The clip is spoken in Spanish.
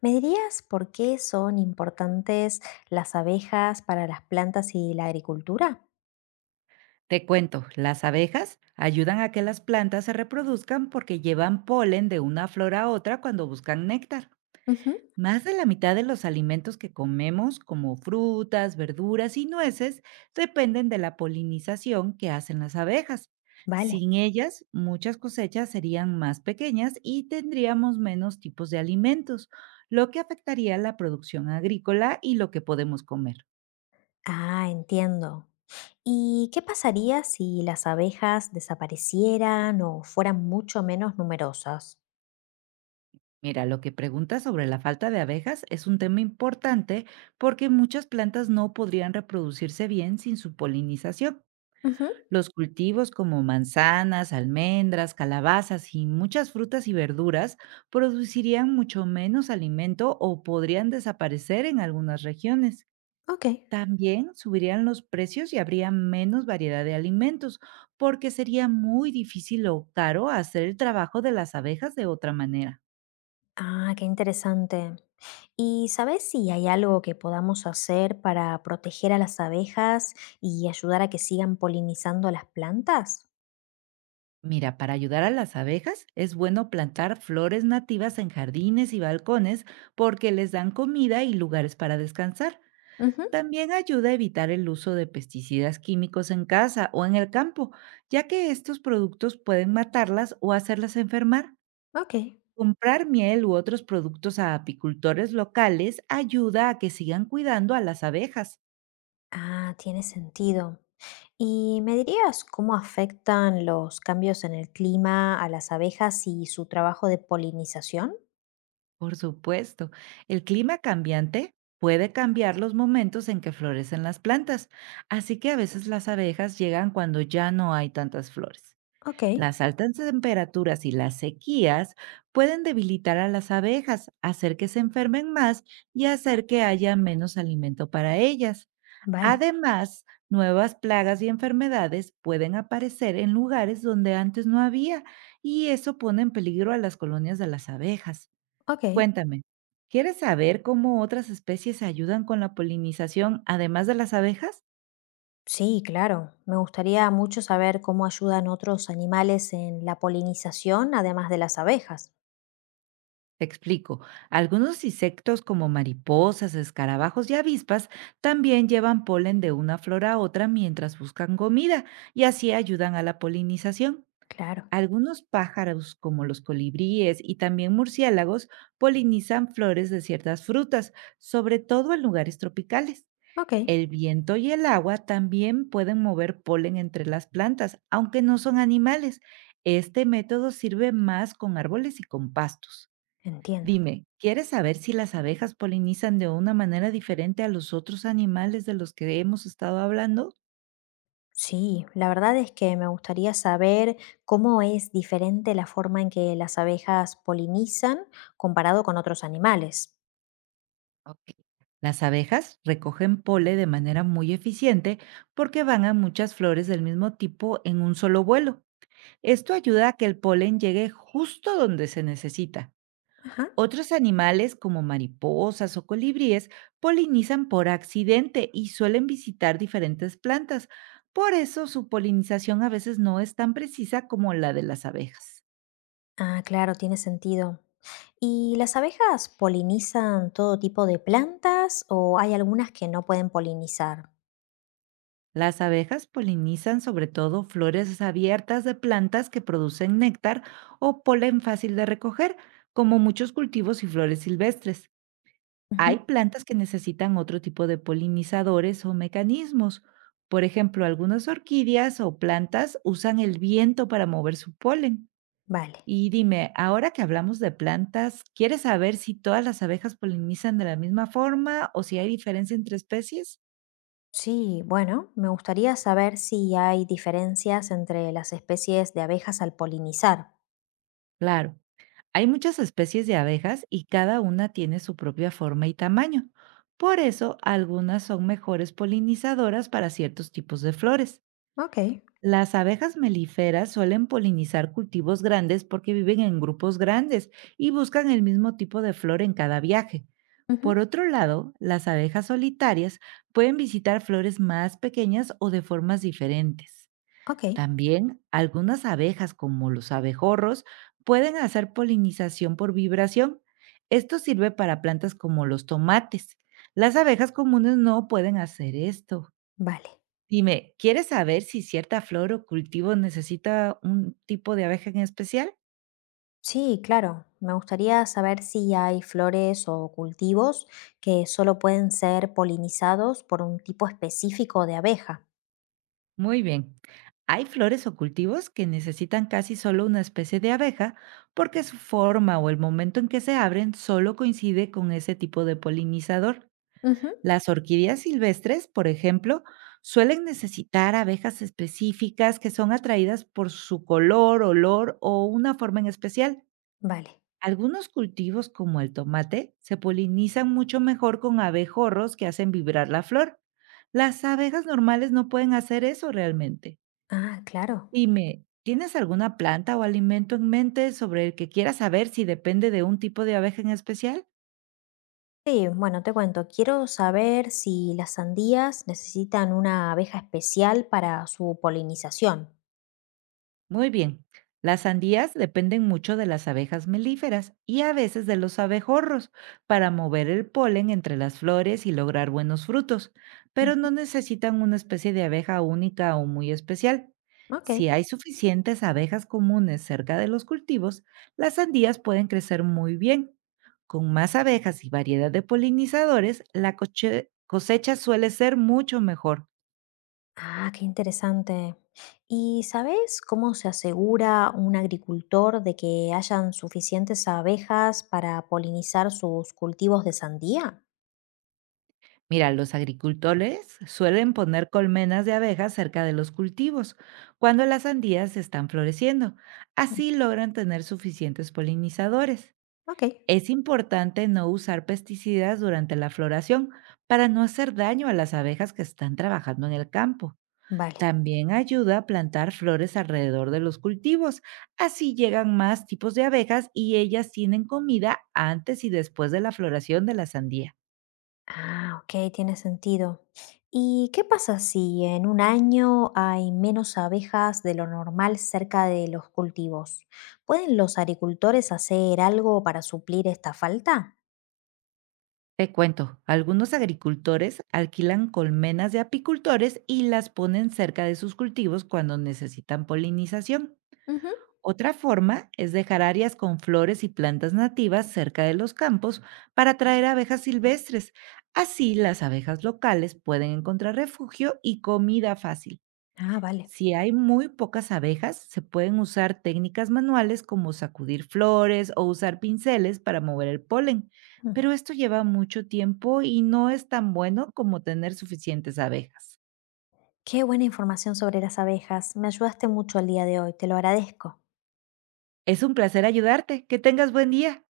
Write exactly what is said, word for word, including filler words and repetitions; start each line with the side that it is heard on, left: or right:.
left: ¿Me dirías por qué son importantes las abejas para las plantas y la agricultura?
right: Te cuento, las abejas ayudan a que las plantas se reproduzcan porque llevan polen de una flor a otra cuando buscan néctar.
left: Ujú.
right: Más de la mitad de los alimentos que comemos, como frutas, verduras y nueces, dependen de la polinización que hacen las abejas.
left: Vale.
right: Sin ellas, muchas cosechas serían más pequeñas y tendríamos menos tipos de alimentos, lo que afectaría la producción agrícola y lo que podemos comer.
left: Ah, entiendo. ¿Y qué pasaría si las abejas desaparecieran o fueran mucho menos numerosas?
right: Mira, lo que preguntas sobre la falta de abejas es un tema importante porque muchas plantas no podrían reproducirse bien sin su polinización.
left: Ujú.
right: Los cultivos como manzanas, almendras, calabazas y muchas frutas y verduras producirían mucho menos alimento o podrían desaparecer en algunas regiones.
left: Ok.
right: También subirían los precios y habría menos variedad de alimentos porque sería muy difícil o caro hacer el trabajo de las abejas de otra manera.
left: Ah, qué interesante. ¿Y sabes si hay algo que podamos hacer para proteger a las abejas y ayudar a que sigan polinizando las plantas?
right: Mira, para ayudar a las abejas es bueno plantar flores nativas en jardines y balcones porque les dan comida y lugares para descansar.
left: Ujú.
right: También ayuda a evitar el uso de pesticidas químicos en casa o en el campo, ya que estos productos pueden matarlas o hacerlas enfermar.
left: Ok.
right: Comprar miel u otros productos a apicultores locales ayuda a que sigan cuidando a las abejas.
left: Ah, tiene sentido. ¿Y me dirías cómo afectan los cambios en el clima a las abejas y su trabajo de polinización?
right: Por supuesto, el clima cambiante puede cambiar los momentos en que florecen las plantas, así que a veces las abejas llegan cuando ya no hay tantas flores.
left: Ok,
right: Las altas temperaturas y las sequías pueden debilitar a las abejas, hacer que se enfermen más y hacer que haya menos alimento para ellas.
left: vale,
right: Además, nuevas plagas y enfermedades pueden aparecer en lugares donde antes no había y eso pone en peligro a las colonias de las abejas.
left: ok.
right: Cuéntame, ¿quieres saber cómo otras especies ayudan con la polinización además de las abejas?
left: Sí, claro. Me gustaría mucho saber cómo ayudan otros animales en la polinización, además de las abejas.
right: Te explico. Algunos insectos como mariposas, escarabajos y avispas también llevan polen de una flor a otra mientras buscan comida y así ayudan a la polinización.
left: Claro,
right: Algunos pájaros como los colibríes y también murciélagos polinizan flores de ciertas frutas, sobre todo en lugares tropicales.
left: ok,
right: El viento y el agua también pueden mover polen entre las plantas, aunque no son animales. Este método sirve más con árboles y con pastos.
left: entiendo.
right: Dime, ¿quieres saber si las abejas polinizan de una manera diferente a los otros animales de los que hemos estado hablando?
left: Sí, la verdad es que me gustaría saber cómo es diferente la forma en que las abejas polinizan comparado con otros animales.
right: Ok. Las abejas recogen pole de manera muy eficiente porque van a muchas flores del mismo tipo en un solo vuelo. Esto ayuda a que el polen llegue justo donde se necesita.
left: Ajá.
right: Otros animales como mariposas o colibríes polinizan por accidente y suelen visitar diferentes plantas. Por eso su polinización a veces no es tan precisa como la de las abejas.
left: Ah, claro, tiene sentido. ¿Y las abejas polinizan todo tipo de plantas o hay algunas que no pueden polinizar?
right: Las abejas polinizan sobre todo flores abiertas de plantas que producen néctar o polen fácil de recoger, como muchos cultivos y flores silvestres.
left: Ujú.
right: Hay plantas que necesitan otro tipo de polinizadores o mecanismos. Por ejemplo, algunas orquídeas o plantas usan el viento para mover su polen.
left: Vale.
right: Y dime, ahora que hablamos de plantas, ¿quieres saber si todas las abejas polinizan de la misma forma o si hay diferencia entre especies?
left: Sí, bueno, me gustaría saber si hay diferencias entre las especies de abejas al polinizar.
right: Claro, hay muchas especies de abejas y cada una tiene su propia forma y tamaño. Por eso, algunas son mejores polinizadoras para ciertos tipos de flores.
left: Ok,
right: Las abejas melíferas suelen polinizar cultivos grandes porque viven en grupos grandes y buscan el mismo tipo de flor en cada viaje.
left: ujú,
right: Por otro lado, las abejas solitarias pueden visitar flores más pequeñas o de formas diferentes.
left: ok,
right: También algunas abejas, como los abejorros, pueden hacer polinización por vibración. Esto sirve para plantas como los tomates. Las abejas comunes no pueden hacer esto.
left: vale.
right: Dime, ¿quieres saber si cierta flor o cultivo necesita un tipo de abeja en especial?
left: Sí, claro, me gustaría saber si hay flores o cultivos que solo pueden ser polinizados por un tipo específico de abeja.
right: Muy bien. Hay flores o cultivos que necesitan casi solo una especie de abeja porque su forma o el momento en que se abren solo coincide con ese tipo de polinizador.
left: Ujú.
right: Las orquídeas silvestres, por ejemplo, suelen necesitar abejas específicas que son atraídas por su color, olor o una forma en especial.
left: Vale.
right: Algunos cultivos como el tomate se polinizan mucho mejor con abejorros que hacen vibrar la flor. Las abejas normales no pueden hacer eso realmente.
left: Ah, claro.
right: Dime, ¿tienes alguna planta o alimento en mente sobre el que quieras saber si depende de un tipo de abeja en especial?
left: Sí, bueno, te cuento, quiero saber si las sandías necesitan una abeja especial para su polinización.
right: Muy bien. Las sandías dependen mucho de las abejas melíferas y a veces de los abejorros para mover el polen entre las flores y lograr buenos frutos, pero no
left: Ujú.
right: necesitan una especie de abeja única o muy especial.
left: Ok.
right: Si hay suficientes abejas comunes cerca de los cultivos, las sandías pueden crecer muy bien. Con más abejas y variedad de polinizadores, la coche- cosecha suele ser mucho mejor.
left: Ah, qué interesante. ¿Y sabes cómo se asegura un agricultor de que hayan suficientes abejas para polinizar sus cultivos de sandía?
right: Mira, los agricultores suelen poner colmenas de abejas cerca de los cultivos cuando las sandías están floreciendo. Así logran tener suficientes polinizadores.
left: Ok,
right: Es importante no usar pesticidas durante la floración para no hacer daño a las abejas que están trabajando en el campo.
left: vale.
right: También ayuda a plantar flores alrededor de los cultivos. Así llegan más tipos de abejas y ellas tienen comida antes y después de la floración de la sandía.
left: Ah, ok, tiene sentido. ¿Y qué pasa si en un año hay menos abejas de lo normal cerca de los cultivos? ¿Pueden los agricultores hacer algo para suplir esta falta?
right: Te cuento, algunos agricultores alquilan colmenas de apicultores y las ponen cerca de sus cultivos cuando necesitan polinización.
left: Ujú.
right: Otra forma es dejar áreas con flores y plantas nativas cerca de los campos para atraer abejas silvestres. Así las abejas locales pueden encontrar refugio y comida fácil.
left: Ah, vale.
right: Si hay muy pocas abejas, se pueden usar técnicas manuales como sacudir flores o usar pinceles para mover el polen,
left: Mm.
right: pero esto lleva mucho tiempo y no es tan bueno como tener suficientes abejas.
left: Qué buena información sobre las abejas. Me ayudaste mucho el día de hoy, te lo agradezco.
right: Es un placer ayudarte. Que tengas buen día.